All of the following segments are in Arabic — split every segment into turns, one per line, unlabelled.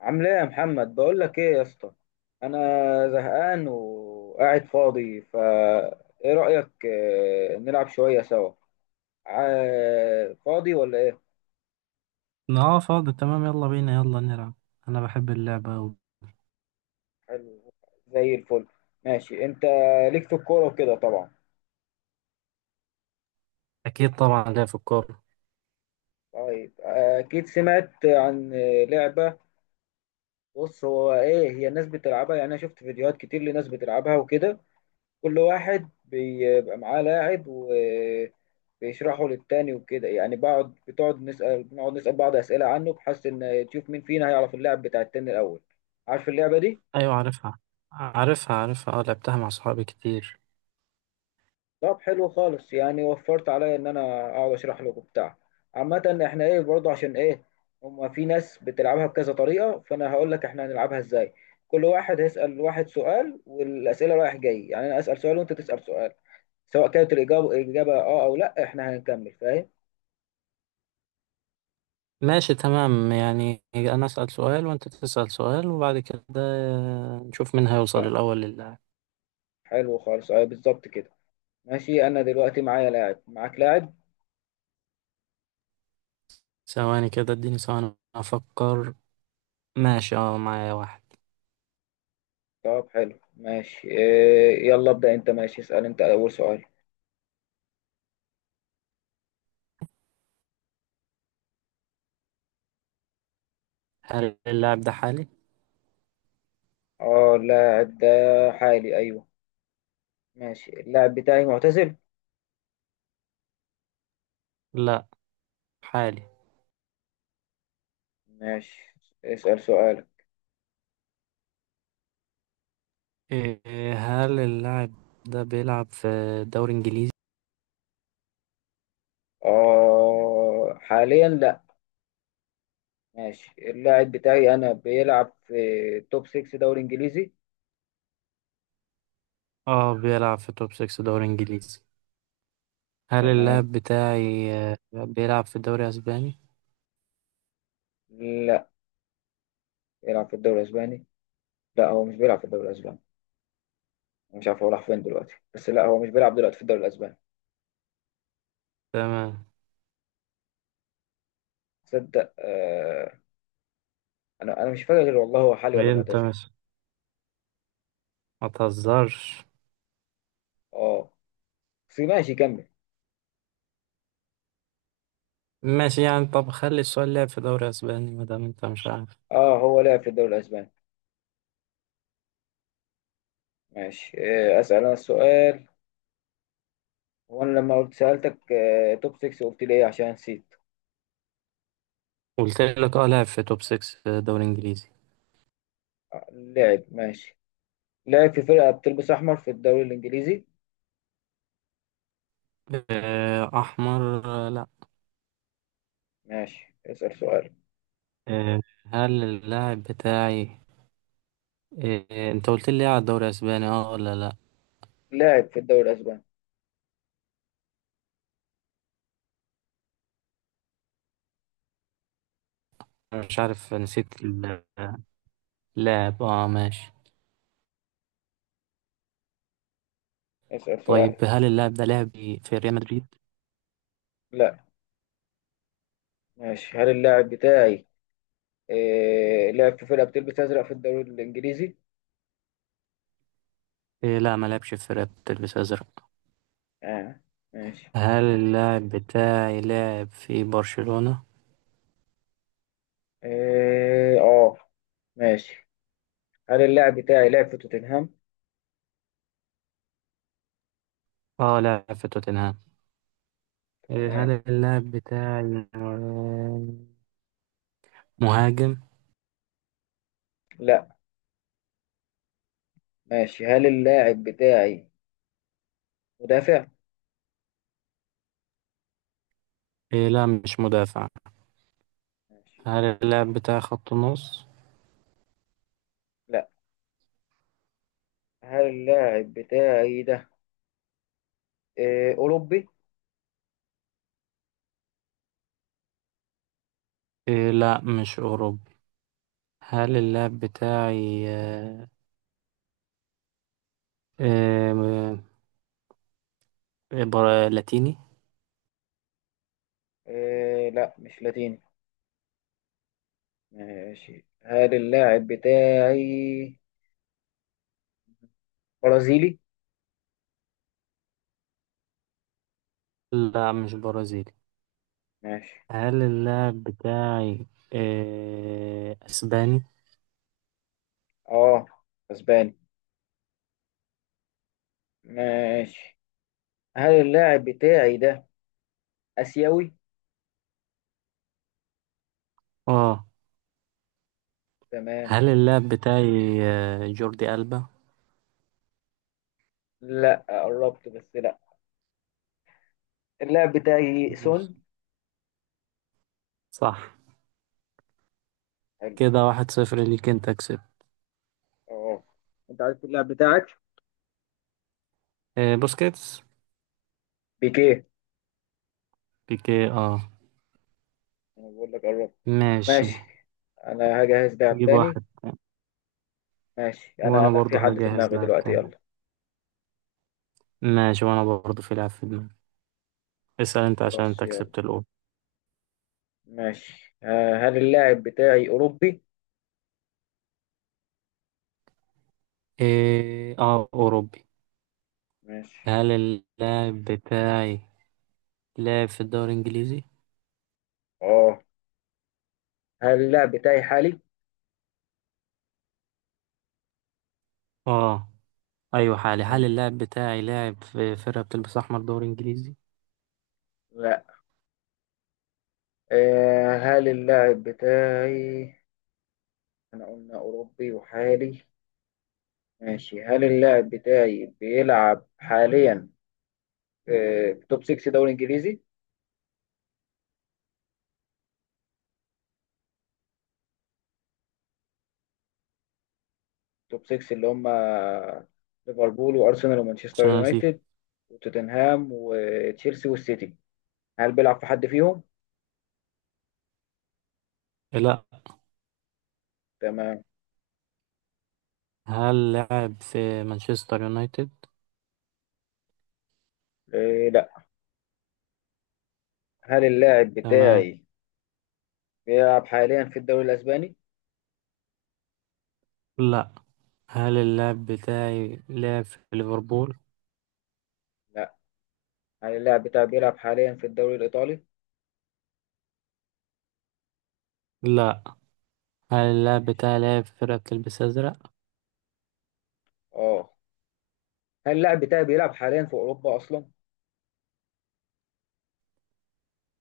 عامل ايه يا محمد، بقول لك ايه يا اسطى؟ انا زهقان وقاعد فاضي. ايه رايك، نلعب شويه سوا؟ فاضي ولا ايه؟
اه، فاضي تمام. يلا بينا يلا نلعب. انا بحب اللعبة أوي.
حلو، زي الفل. ماشي، انت ليك في الكوره وكده طبعا.
اكيد طبعا لعب في الكورة.
طيب، اكيد سمعت عن لعبه. بص، هو ايه، هي الناس بتلعبها، يعني انا شفت فيديوهات كتير لناس بتلعبها وكده. كل واحد بيبقى معاه لاعب و بيشرحوا للتاني وكده، يعني بقعد بتقعد نسأل بنقعد نسأل بعض أسئلة عنه، بحيث إن تشوف مين فينا هيعرف اللعب بتاع التاني الأول. عارف اللعبة دي؟
ايوه عارفها عارفها عارفها، اه لعبتها مع صحابي كتير.
طب حلو خالص، يعني وفرت عليا إن أنا أقعد أشرح له وبتاع. عامة، إحنا إيه برضه، عشان إيه، هما في ناس بتلعبها بكذا طريقة، فأنا هقول لك إحنا هنلعبها إزاي. كل واحد هيسأل واحد سؤال، والأسئلة رايح جاي، يعني أنا أسأل سؤال وأنت تسأل سؤال. سواء كانت الإجابة آه أو لأ، إحنا هنكمل. فاهم؟
ماشي تمام، يعني انا اسأل سؤال وانت تسأل سؤال وبعد كده نشوف مين هيوصل
آه،
الاول للاعب.
حلو خالص، أيوه بالظبط كده. ماشي، انا دلوقتي معايا لاعب، معاك لاعب.
ثواني كده اديني ثواني افكر. ماشي، اه معايا واحد.
طب حلو، ماشي إيه، يلا ابدأ انت. ماشي، اسأل انت اول سؤال.
هل اللاعب ده حالي؟
اه، اللاعب ده حالي، ايوه. ماشي، اللاعب بتاعي معتزل.
لا، حالي.
ماشي، اسأل سؤالك.
إيه، هل اللاعب ده بيلعب في دوري انجليزي؟
اه حاليا لا. ماشي، اللاعب بتاعي انا بيلعب في توب 6 دوري انجليزي.
اه، بيلعب في توب 6 دوري انجليزي. هل
تمام.
اللاعب بتاعي بيلعب في الدوري الأسباني؟
لا بيلعب في الدوري الاسباني. لا هو مش بيلعب في الدوري الاسباني. مش عارف هو راح فين دلوقتي، بس لا هو مش بيلعب دلوقتي في الدوري الاسباني.
تمام.
تصدق انا مش فاكر غير والله هو حالي ولا
ايه انت
معتزل.
مش ما تهزرش.
اه، في ماشي كمل.
ماشي يعني، طب خلي السؤال لعب في دوري اسباني ما دام انت مش عارف.
اه هو لعب في الدوري الاسباني. ماشي، اسال انا السؤال. هو انا لما سالتك توب 6، قلت لي ايه، عشان نسيت.
قلت لك اه لعب في توب 6 في دوري انجليزي.
لعب ماشي. لعب في فرقه بتلبس احمر في الدوري الانجليزي.
احمر، لا.
ماشي، اسال سؤال.
آه، هل اللاعب بتاعي انت قلت لي على الدوري الاسباني، اه ولا لا؟
لاعب في الدوري الاسباني.
أنا مش عارف، نسيت اللاعب، اه ماشي.
اسال سؤال.
طيب هل اللاعب ده لعب في ريال مدريد؟
لا. ماشي، هل اللاعب بتاعي لعب في فرقه بتلبس ازرق في الدوري الانجليزي؟
لا، ما لعبش في فرقة بتلبس ازرق.
اه. ماشي.
هل اللاعب بتاعي لاعب في برشلونة؟
اه، ماشي. هل اللاعب بتاعي لعب في توتنهام؟
اه، لاعب في توتنهام. إيه،
آه،
هل اللاعب بتاعي مهاجم؟
لا. ماشي، هل اللاعب بتاعي مدافع؟
إيه، لا مش مدافع.
ماشي.
هل اللاعب بتاعي خط نص؟
لا. هل اللاعب بتاعي ده أوروبي؟
إيه، لا مش أوروبي. هل
ماشي.
اللاعب بتاعي آه، لاتيني؟
لا مش لاتيني. ماشي، هل اللاعب بتاعي برازيلي؟
لا مش برازيلي.
ماشي.
هل اللاعب بتاعي أسباني؟
اه، اسباني. ماشي، هل اللاعب بتاعي ده آسيوي؟
اه.
تمام.
هل اللاعب بتاعي جوردي ألبا؟
لا، قربت بس لا. اللاعب بتاعي
ماشي،
سون.
صح.
حلو.
كده واحد صفر ليك، انت كسبت.
اه. انت عارف اللاعب بتاعك؟
بوسكيتس.
بيكيه.
بيكي، اه.
انا بقول لك قربت.
ماشي،
ماشي. انا هجهز لاعب
جيب
تاني.
واحد.
ماشي، انا
وانا
انا في
برضو
حد في
هجهز
دماغي
لاعب
دلوقتي،
تاني.
يلا.
ماشي، وانا برضو في لاعب في دماغي. اسأل انت عشان
خلاص
انت
يلا.
كسبت الاول.
ماشي، هل اللاعب بتاعي اوروبي؟
إيه، اه اوروبي.
ماشي،
هل اللاعب بتاعي لاعب في الدوري الانجليزي؟
اه. هل اللاعب بتاعي حالي؟
اه، ايوه حالي. هل
ماشي.
اللاعب بتاعي لاعب في فرقة بتلبس احمر دوري انجليزي؟
لا. هل اللاعب بتاعي، احنا قلنا اوروبي وحالي. ماشي، هل اللاعب بتاعي بيلعب حاليا في توب 6 دوري انجليزي؟ توب 6 اللي هم ليفربول وارسنال ومانشستر
عشان انا نسيت.
يونايتد وتوتنهام وتشيلسي والسيتي. هل بيلعب في حد فيهم؟
لا.
تمام.
هل لاعب في مانشستر يونايتد؟
إيه لا. هل اللاعب
تمام،
بتاعي بيلعب حاليا في الدوري الأسباني؟
لا. هل اللاعب بتاعي لعب في ليفربول؟
لا. هل اللاعب بتاعي بيلعب حاليا في الدوري الإيطالي؟
لا. هل اللاعب
ماشي.
بتاعي لعب في فرقة بتلبس أزرق؟
اه. هل اللاعب بتاعي بيلعب حاليا في أوروبا أصلا؟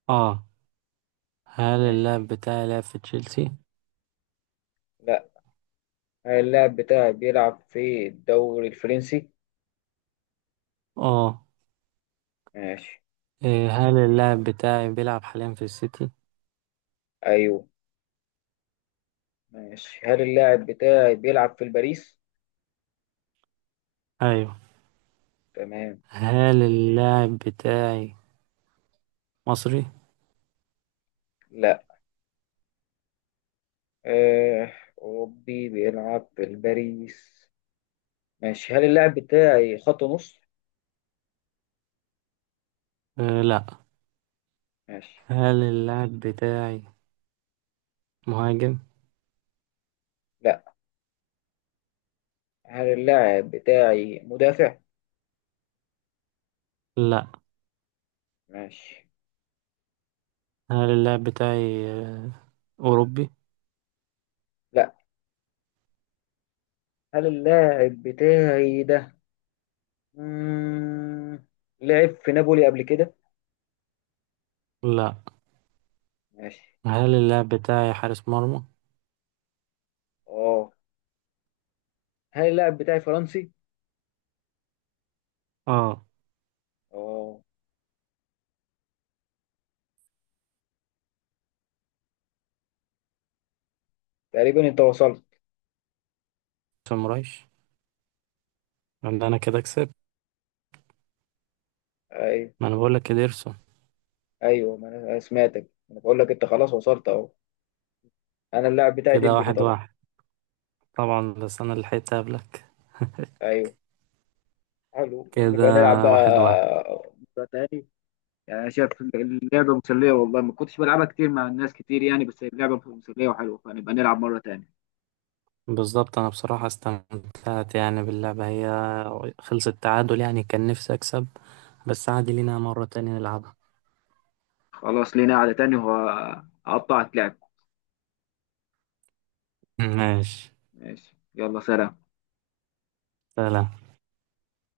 اه. هل اللاعب
ماشي.
بتاعي لعب في تشيلسي؟
لا. هل اللاعب بتاعي بيلعب في الدوري الفرنسي؟
اه.
ماشي.
إيه، هل اللاعب بتاعي بيلعب حاليا في السيتي؟
أيوه. ماشي، هل اللاعب بتاعي بيلعب في الباريس؟
أيوه.
تمام.
هل اللاعب بتاعي مصري؟
لا. آه، أوروبي بيلعب في الباريس. ماشي، هل اللاعب بتاعي خط نص؟
آه لا.
ماشي.
هل اللاعب بتاعي مهاجم؟
لا. هل اللاعب بتاعي مدافع؟
لا.
ماشي.
هل اللاعب بتاعي أوروبي؟
لا. هل اللاعب بتاعي ده مم... لعب في نابولي قبل كده؟
لا.
ماشي.
هل اللاعب بتاعي حارس مرمى؟
اه. هل اللاعب بتاعي فرنسي؟
اه.
اه. تقريبا انت وصلت.
سمرايش، يبقى أنا كده كسبت.
ايوه.
ما انا بقولك، يا ديرسون.
ايوه، ما انا سمعتك، انا بقول لك انت خلاص وصلت اهو. انا اللاعب بتاعي
كده
ديمبلي
واحد
طبعا.
واحد. طبعا بس انا اللي لحقت قبلك،
ايوه. حلو،
كده
نبقى نلعب
واحد واحد.
بقى مرة تاني. يعني انا شايف اللعبه مسليه والله، ما كنتش بلعبها كتير مع الناس كتير يعني، بس هي اللعبه مسليه وحلوه، فنبقى نلعب مره تاني.
بالظبط، انا بصراحة استمتعت يعني باللعبة. هي خلصت تعادل، يعني كان نفسي اكسب بس عادي، لينا مرة تانية نلعبها.
خلاص، لينا قعده تاني وهقطعك لعب.
ماشي،
ماشي، يلا سلام.
سلام.